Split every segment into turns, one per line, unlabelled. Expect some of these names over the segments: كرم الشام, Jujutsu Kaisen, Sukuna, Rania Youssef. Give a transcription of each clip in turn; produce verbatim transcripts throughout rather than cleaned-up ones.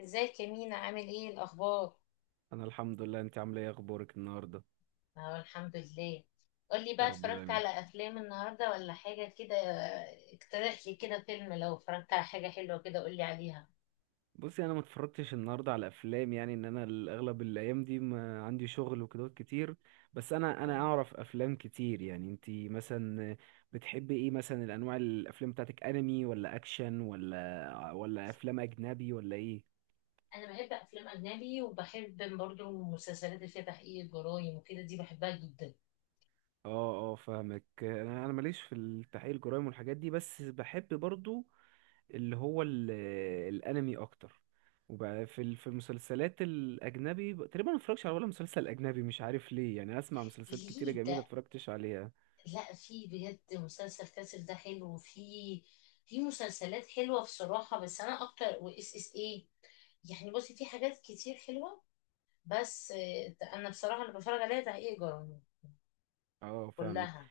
ازيك يا مينا؟ عامل ايه الاخبار؟
انا الحمد لله، انت عامله ايه؟ اخبارك النهارده؟
اه، الحمد لله. قولي
يا
بقى،
رب
اتفرجت
دايما.
على افلام النهارده ولا حاجه كده؟ اقترح لي كده فيلم، لو اتفرجت على حاجه حلوه كده قولي عليها.
بصي، انا ما اتفرجتش النهارده على افلام، يعني ان انا الاغلب الايام دي ما عندي شغل وكده كتير. بس انا انا
اه،
اعرف افلام كتير. يعني انت مثلا بتحبي ايه؟ مثلا الانواع الافلام بتاعتك انمي ولا اكشن ولا ولا افلام اجنبي ولا ايه؟
انا بحب افلام اجنبي، وبحب برضو المسلسلات اللي فيها تحقيق الجرايم وكده، دي بحبها جدا.
اه اه، فاهمك. انا انا ماليش في التحقيق الجرائم والحاجات دي، بس بحب برضو اللي هو ال- الانمي اكتر. وبقى في ال- في المسلسلات الاجنبي ب- تقريبا ما اتفرجش على ولا مسلسل اجنبي، مش عارف ليه. يعني اسمع مسلسلات كتيره
ليه ده؟
جميله اتفرجتش عليها.
لا، في بجد مسلسل كاسل ده حلو، وفي في مسلسلات حلوه بصراحه، بس انا اكتر واس اس ايه، يعني بصي في حاجات كتير حلوه. بس آه، انا بصراحه اللي بتفرج عليها تحقيق جرامي
اه فاهمك.
كلها.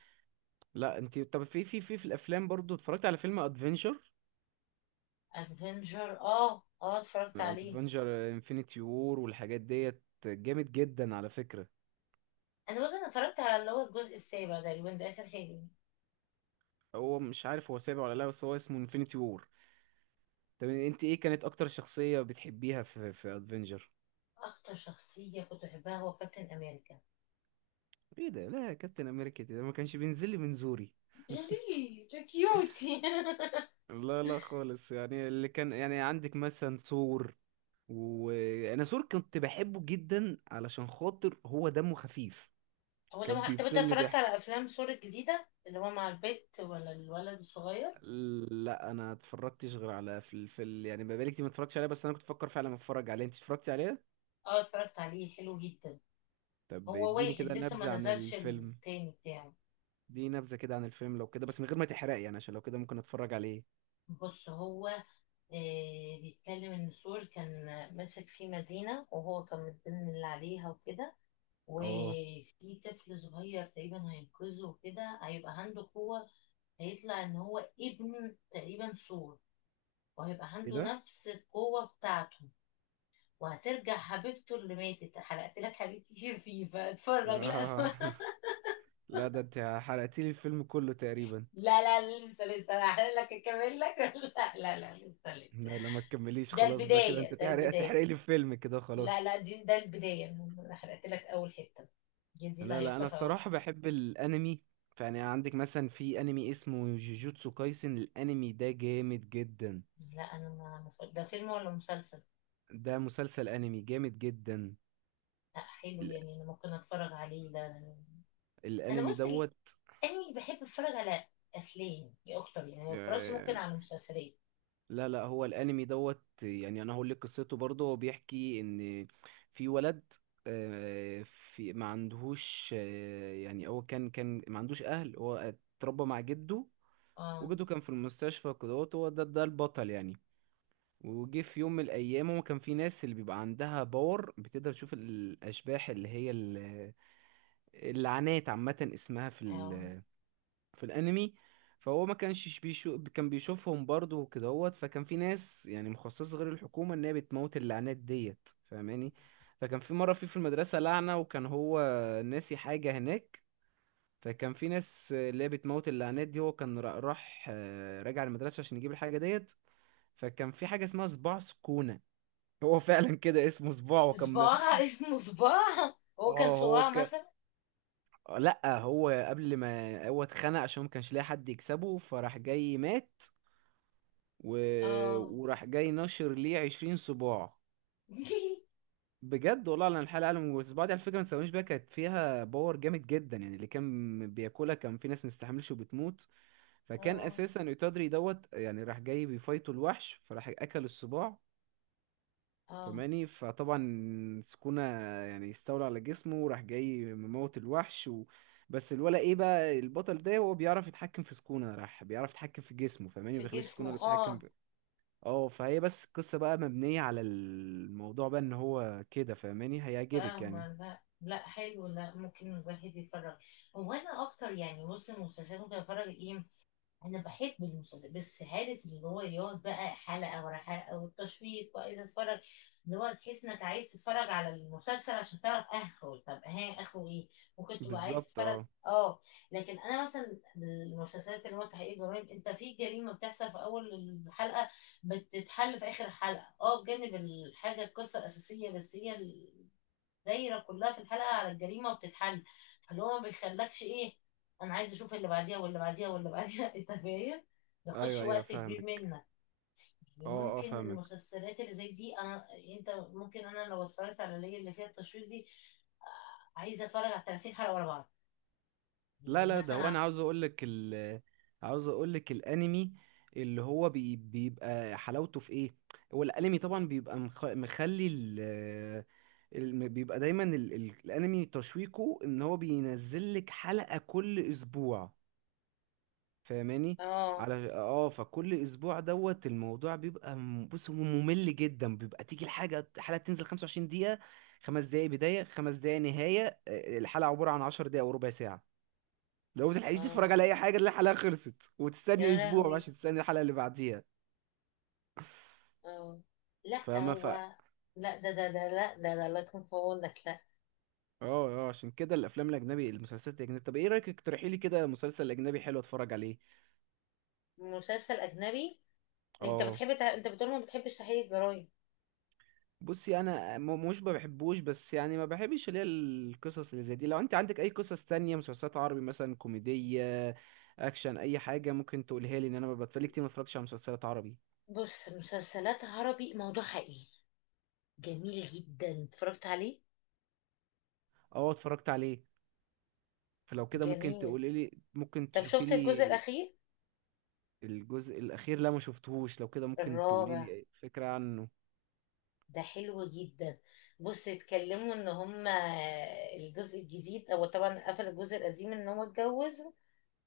لا انت طب في في في في الافلام برضو اتفرجت على فيلم ادفنجر.
افنجر، اه اه اتفرجت عليه.
ادفنجر انفينيتي وور والحاجات ديت جامد جدا على فكره.
انا بص، انا اتفرجت على اللي هو الجزء السابع ده، اللي ده اخر حاجه.
هو مش عارف هو سابع ولا لا، بس هو اسمه انفينيتي وور. طب انت ايه كانت اكتر شخصيه بتحبيها في في ادفنجر؟
اكتر شخصيه كنت بحبها هو كابتن امريكا.
ايه ده؟ لا كابتن امريكا ده ما كانش بينزل لي من زوري.
ليه ده؟ كيوتي.
لا لا خالص. يعني اللي كان يعني عندك مثلا سور، وانا سور كنت بحبه جدا علشان خاطر هو دمه خفيف.
هو ده
كان
مح... طب انت
بيفصل لي
اتفرجت
ضحك.
على افلام سور الجديده اللي هو مع البت ولا الولد الصغير؟
لا انا اتفرجتش غير على في ال... في ال... يعني بقالي كتير ما اتفرجتش عليه، بس انا كنت بفكر فعلا اتفرج عليه. انت اتفرجتي عليه؟
اه اتفرجت عليه، حلو جدا.
طب
هو
اديني
واحد
كده
لسه ما
نبذة عن
نزلش
الفيلم.
التاني بتاعه.
دي نبذة كده عن الفيلم، لو كده بس من غير ما تحرقي يعني، عشان لو كده ممكن اتفرج عليه.
بص هو، آه، بيتكلم ان سول كان ماسك في مدينة، وهو كان متضمن اللي عليها وكده،
اه.
وفي طفل صغير تقريبا هينقذه، وكده هيبقى عنده قوة. هيطلع ان هو ابن تقريبا سول، وهيبقى
ايه
عنده
ده؟
نفس القوة بتاعته. وهترجع حبيبته اللي ماتت. حرقت لك حاجات كتير فيه، فاتفرج لا
آه.
اتفرج.
لا ده انت حرقتيلي الفيلم كله تقريبا.
لا لا لسه لسه هحرق لك، اكمل لك. لا لا لا لسه لسه.
لا لا ما تكمليش
ده
خلاص بقى كده. انت
البداية ده
تحرق
البداية
تحرق لي فيلم كده
لا
خلاص.
لا دي ده البداية. أنا حرقت لك أول حتة، دي دي اللي
لا لا، انا
هيحصل في أول حتة.
الصراحة بحب الانمي. يعني عندك مثلا في انمي اسمه جوجوتسو كايسن، الانمي ده جامد جدا.
لا، أنا ما ما ف- ده فيلم ولا مسلسل؟
ده مسلسل انمي جامد جدا.
لا حلو،
ال-
يعني أنا ممكن أتفرج عليه ده. أنا أنا
الانمي
بص ال-
دوت.
أنمي بحب أتفرج على أفلام دي أكتر، يعني ما بتفرجش ممكن
آه،
على مسلسلات.
لا لا، هو الانمي دوت يعني انا هقول لك قصته برضه. هو بيحكي ان في ولد، آه، في ما عندهوش، آه، يعني هو كان كان ما عندوش اهل. هو اتربى مع جده،
آه.
وجده كان في المستشفى كده. هو ده ده البطل يعني. وجه في يوم من الايام، هو كان في ناس اللي بيبقى عندها باور بتقدر تشوف الاشباح اللي هي ال- اللعنات عامه اسمها في
آه.
ال... في الانمي. فهو ما كانش بيشوف، كان بيشوفهم برضه وكده. هوت فكان في ناس يعني مخصصه غير الحكومه ان هي بتموت اللعنات ديت، فاهماني؟ فكان في مره في في المدرسه لعنه، وكان هو ناسي حاجه هناك. فكان في ناس اللي هي بتموت اللعنات دي. هو كان را- راح آه، راجع المدرسه عشان يجيب الحاجه ديت. فكان في حاجة اسمها صباع سكونة. هو فعلا كده اسمه صباع، وكان.
صباع اسمه صباع؟ هو كان
اه هو
صباع
كان.
مثلا؟
لا هو قبل ما هو اتخنق عشان ما كانش لاقي حد يكسبه، فراح جاي مات. و...
آه.
وراح جاي نشر ليه عشرين صباع. بجد والله، انا الحلقة قالوا والصباع دي على فكرة ما تسويش بيها، كانت فيها باور جامد جدا. يعني اللي كان بياكلها كان في ناس مستحملش وبتموت. فكان
آه.
اساسا يتدري دوت يعني راح جاي بيفايتوا الوحش، فراح اكل الصباع.
آه.
فماني فطبعا سكونة يعني استولى على جسمه، وراح جاي مموت الوحش و... بس الولا ايه بقى، البطل ده هو بيعرف يتحكم في سكونة، راح بيعرف يتحكم في جسمه، فماني ما
في
بيخليش سكونة
جسمه،
اللي بتتحكم
آه.
في. اه. فهي بس القصة بقى مبنية على الموضوع بقى ان هو كده، فماني هيعجبك يعني.
فاهمة. لا لا حلو، لا ممكن الواحد يتفرج. هو انا اكتر، يعني بص المسلسلات ممكن اتفرج ايه. انا بحب المسلسلات، بس عارف اللي هو يقعد بقى حلقة ورا حلقة، والتشويق وعايز اتفرج. اللي هو تحس انك عايز تتفرج على المسلسل عشان تعرف اخره. طب ها اخره ايه؟ ممكن تبقى عايز
بالظبط
تتفرج،
اه.
اه. لكن انا مثلا المسلسلات اللي هو تحقيق جرائم، انت في جريمة بتحصل في اول الحلقة، بتتحل في اخر حلقة، اه. بجانب الحاجة القصة الاساسية، بس هي دايره كلها في الحلقه على الجريمه وبتتحل. فاللي هو ما بيخلكش ايه، انا عايز اشوف اللي بعديها واللي بعديها واللي بعديها. انت فاهم، ما ياخدش
ايوه ايوه
وقت كبير
فاهمك.
منك. يعني
اه اه
ممكن
فاهمك.
المسلسلات اللي زي دي، انا انت ممكن انا لو اتفرجت على اللي هي اللي فيها التشويق دي، آه، عايزه اتفرج على تلاتين حلقه ورا بعض،
لا
يعني
لا، ده هو انا
مثلا.
عاوز اقول لك ال عاوز اقول لك الانمي اللي هو بي بيبقى حلاوته في ايه. هو الانمي طبعا بيبقى مخ- مخلي ال الم- بيبقى دايما ال... ال... الانمي تشويقه ان هو بينزل لك حلقة كل اسبوع، فاهماني؟
اه.
على اه. فكل اسبوع دوت الموضوع بيبقى م- بص هو ممل جدا. بيبقى تيجي الحاجة الحلقة تنزل خمسة وعشرين دقيقة، خمس دقايق بداية، خمس دقايق نهاية، آه، الحلقة عبارة عن عشر دقايق وربع ساعة. لو بتلحقيش
اه.
تتفرج على اي حاجه تلاقي الحلقه خلصت، وتستني
يا
اسبوع بقى
لهوي.
عشان تستني الحلقه اللي بعديها،
اه. لا
فاهمه؟ ف اه.
هو، لا ده ده ده لا ده ده الله يكون في عونك. لا،
اه عشان كده الافلام الاجنبي، المسلسلات الاجنبي، طب ايه رايك اقترحي لي كده مسلسل اجنبي حلو اتفرج عليه.
مسلسل اجنبي. انت
اه.
بتحب تع... انت بتقول ما بتحبش تحقيق الجرايم.
بصي انا م- مش ما بحبوش، بس يعني ما بحبش اللي هي القصص اللي زي دي. لو انت عندك اي قصص تانية مسلسلات عربي مثلا، كوميدية، اكشن، اي حاجة ممكن تقولها لي. ان انا بتفرج كتير ما اتفرجتش على مسلسلات عربي.
بص، مسلسلات عربي موضوع حقيقي جميل جدا، اتفرجت عليه.
اه اتفرجت عليه. فلو كده ممكن
جميل.
تقولي لي، ممكن
طب
تشوفي
شفت
لي.
الجزء الأخير؟
الجزء الأخير؟ لا ما شفتهوش. لو كده ممكن تقولي
الرابع
لي فكرة عنه.
ده حلو جدا. بص، اتكلموا ان هما الجزء الجديد، هو طبعا قفل الجزء القديم ان هو اتجوز.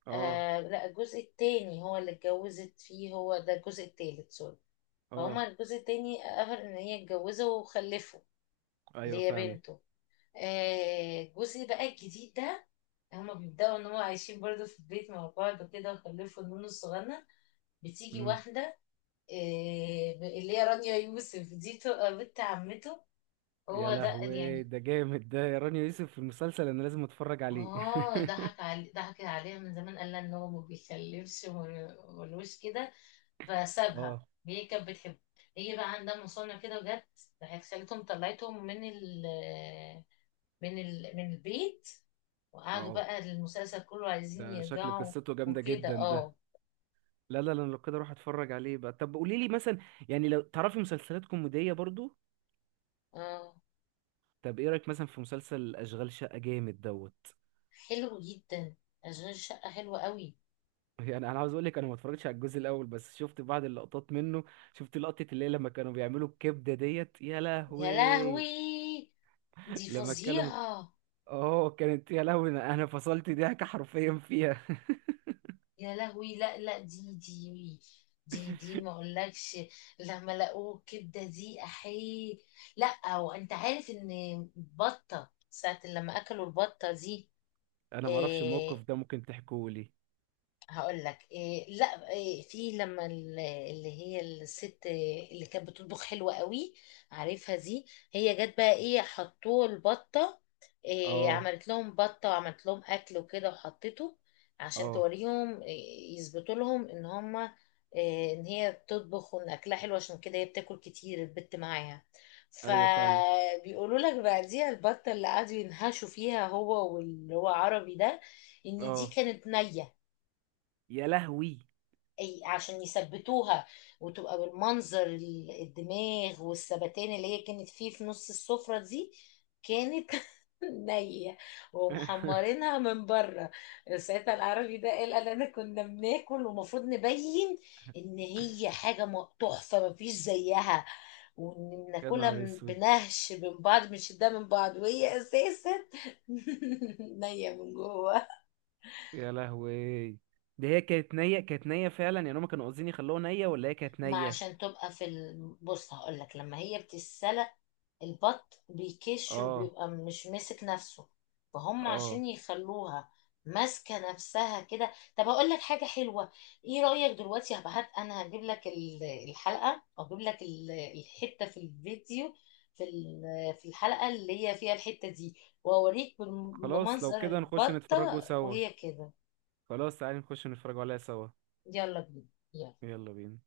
اه.
آه لا، الجزء التاني هو اللي اتجوزت فيه، هو ده الجزء التالت، سوري.
اه.
فهما الجزء التاني قفل ان هي اتجوزه وخلفه، اللي
ايوه
هي
فاهمك.
بنته. آه، جوزي بقى الجديد ده، هما بيبدأوا ان هو عايشين برضه في البيت مع بعض كده، وخلفوا النونو الصغنن. بتيجي
امم.
واحدة، آه، اللي هي رانيا يوسف دي، تبقى بنت عمته
يا
هو ده
لهوي،
يعني.
ده جامد ده، يا رانيا يوسف في المسلسل، انا لازم اتفرج عليه.
اه، ضحك علي ضحك عليها من زمان، قال لها ان هو ما بيخلفش، وما- ملوش كده، فسابها.
اه
هي كانت بتحبه، هي بقى عندها مصنع كده، وجت راحت خالتهم طلعتهم من ال من ال... من البيت. وقعدوا
اه.
بقى المسلسل كله عايزين
ده شكل
يرجعوا
قصته جامدة
وكده،
جدا
اه.
ده. لا لا لا، أنا لو كده اروح اتفرج عليه بقى. طب قولي لي مثلا، يعني لو تعرفي مسلسلات كوميدية برضو.
اه،
طب ايه رأيك مثلا في مسلسل اشغال شقة؟ جامد دوت.
حلو جدا. اشغال شقة حلوة قوي.
يعني انا عاوز اقول لك، انا ما اتفرجتش على الجزء الاول، بس شفت بعض اللقطات منه. شفت لقطه اللي هي لما كانوا بيعملوا الكبده ديت، يا
يا
لهوي.
لهوي، دي
لما اتكلم.
فظيعة.
اه كانت يا لهوي، انا أنا فصلت ضحك حرفيا فيها.
يا لهوي، لا لا دي دي دي دي ما اقولكش. لما لقوه الكبدة دي، احيه. لا، وانت عارف ان بطة ساعة لما اكلوا البطة دي،
انا ما اعرفش الموقف
آه،
ده، ممكن تحكوه لي.
هقول لك إيه. لا إيه، في لما ال- اللي هي الست اللي كانت بتطبخ حلوة قوي، عارفها دي، هي جت بقى ايه، حطوه البطة إيه.
اه.
عملت لهم بطة وعملت لهم اكل وكده، وحطيته عشان
اه
توريهم إيه، يثبتوا لهم ان هما إيه، ان هي بتطبخ، وان اكلها حلو، عشان كده هي بتاكل كتير البت معاها.
ايوه فاهمك.
فبيقولوا لك بقى دي البطة اللي قعدوا ينهشوا فيها هو واللي هو عربي ده، ان دي
اه
كانت نية.
يا لهوي.
أي- عشان يثبتوها وتبقى بالمنظر ال- الدماغ والثبتان اللي هي كانت فيه في نص السفرة دي، كانت نية، ومحمرينها من بره. ساعتها العربي ده قال، قال انا كنا بناكل، ومفروض نبين ان هي حاجة م- تحفة مفيش زيها، وان
يا
بناكلها
نهار
من-
اسود.
بنهش من بعض، مش ده من بعض، وهي اساسا نية من جوه.
يا لهوي. ده هي كانت نية؟ كانت نية فعلا، يعني هما كانوا قاصدين يخلوها نية ولا هي كانت
ما
نية؟
عشان تبقى في ال... بص هقول لك، لما هي بتتسلق البط بيكش،
اه.
وبيبقى مش ماسك نفسه، فهم
اه.
عشان يخلوها ماسكه نفسها كده. طب اقول لك حاجه حلوه، ايه رايك دلوقتي هبعت، انا هجيب لك ال- الحلقه، او هجيب لك ال- الحته في الفيديو، في ال- في الحلقه اللي هي فيها الحته دي، واوريك بم-
خلاص لو
بمنظر
كده نخش نتفرجوا
البطه
سوا.
وهي كده.
خلاص تعالي نخش نتفرجوا عليها سوا.
يلا بينا، يلا.
يلا بينا.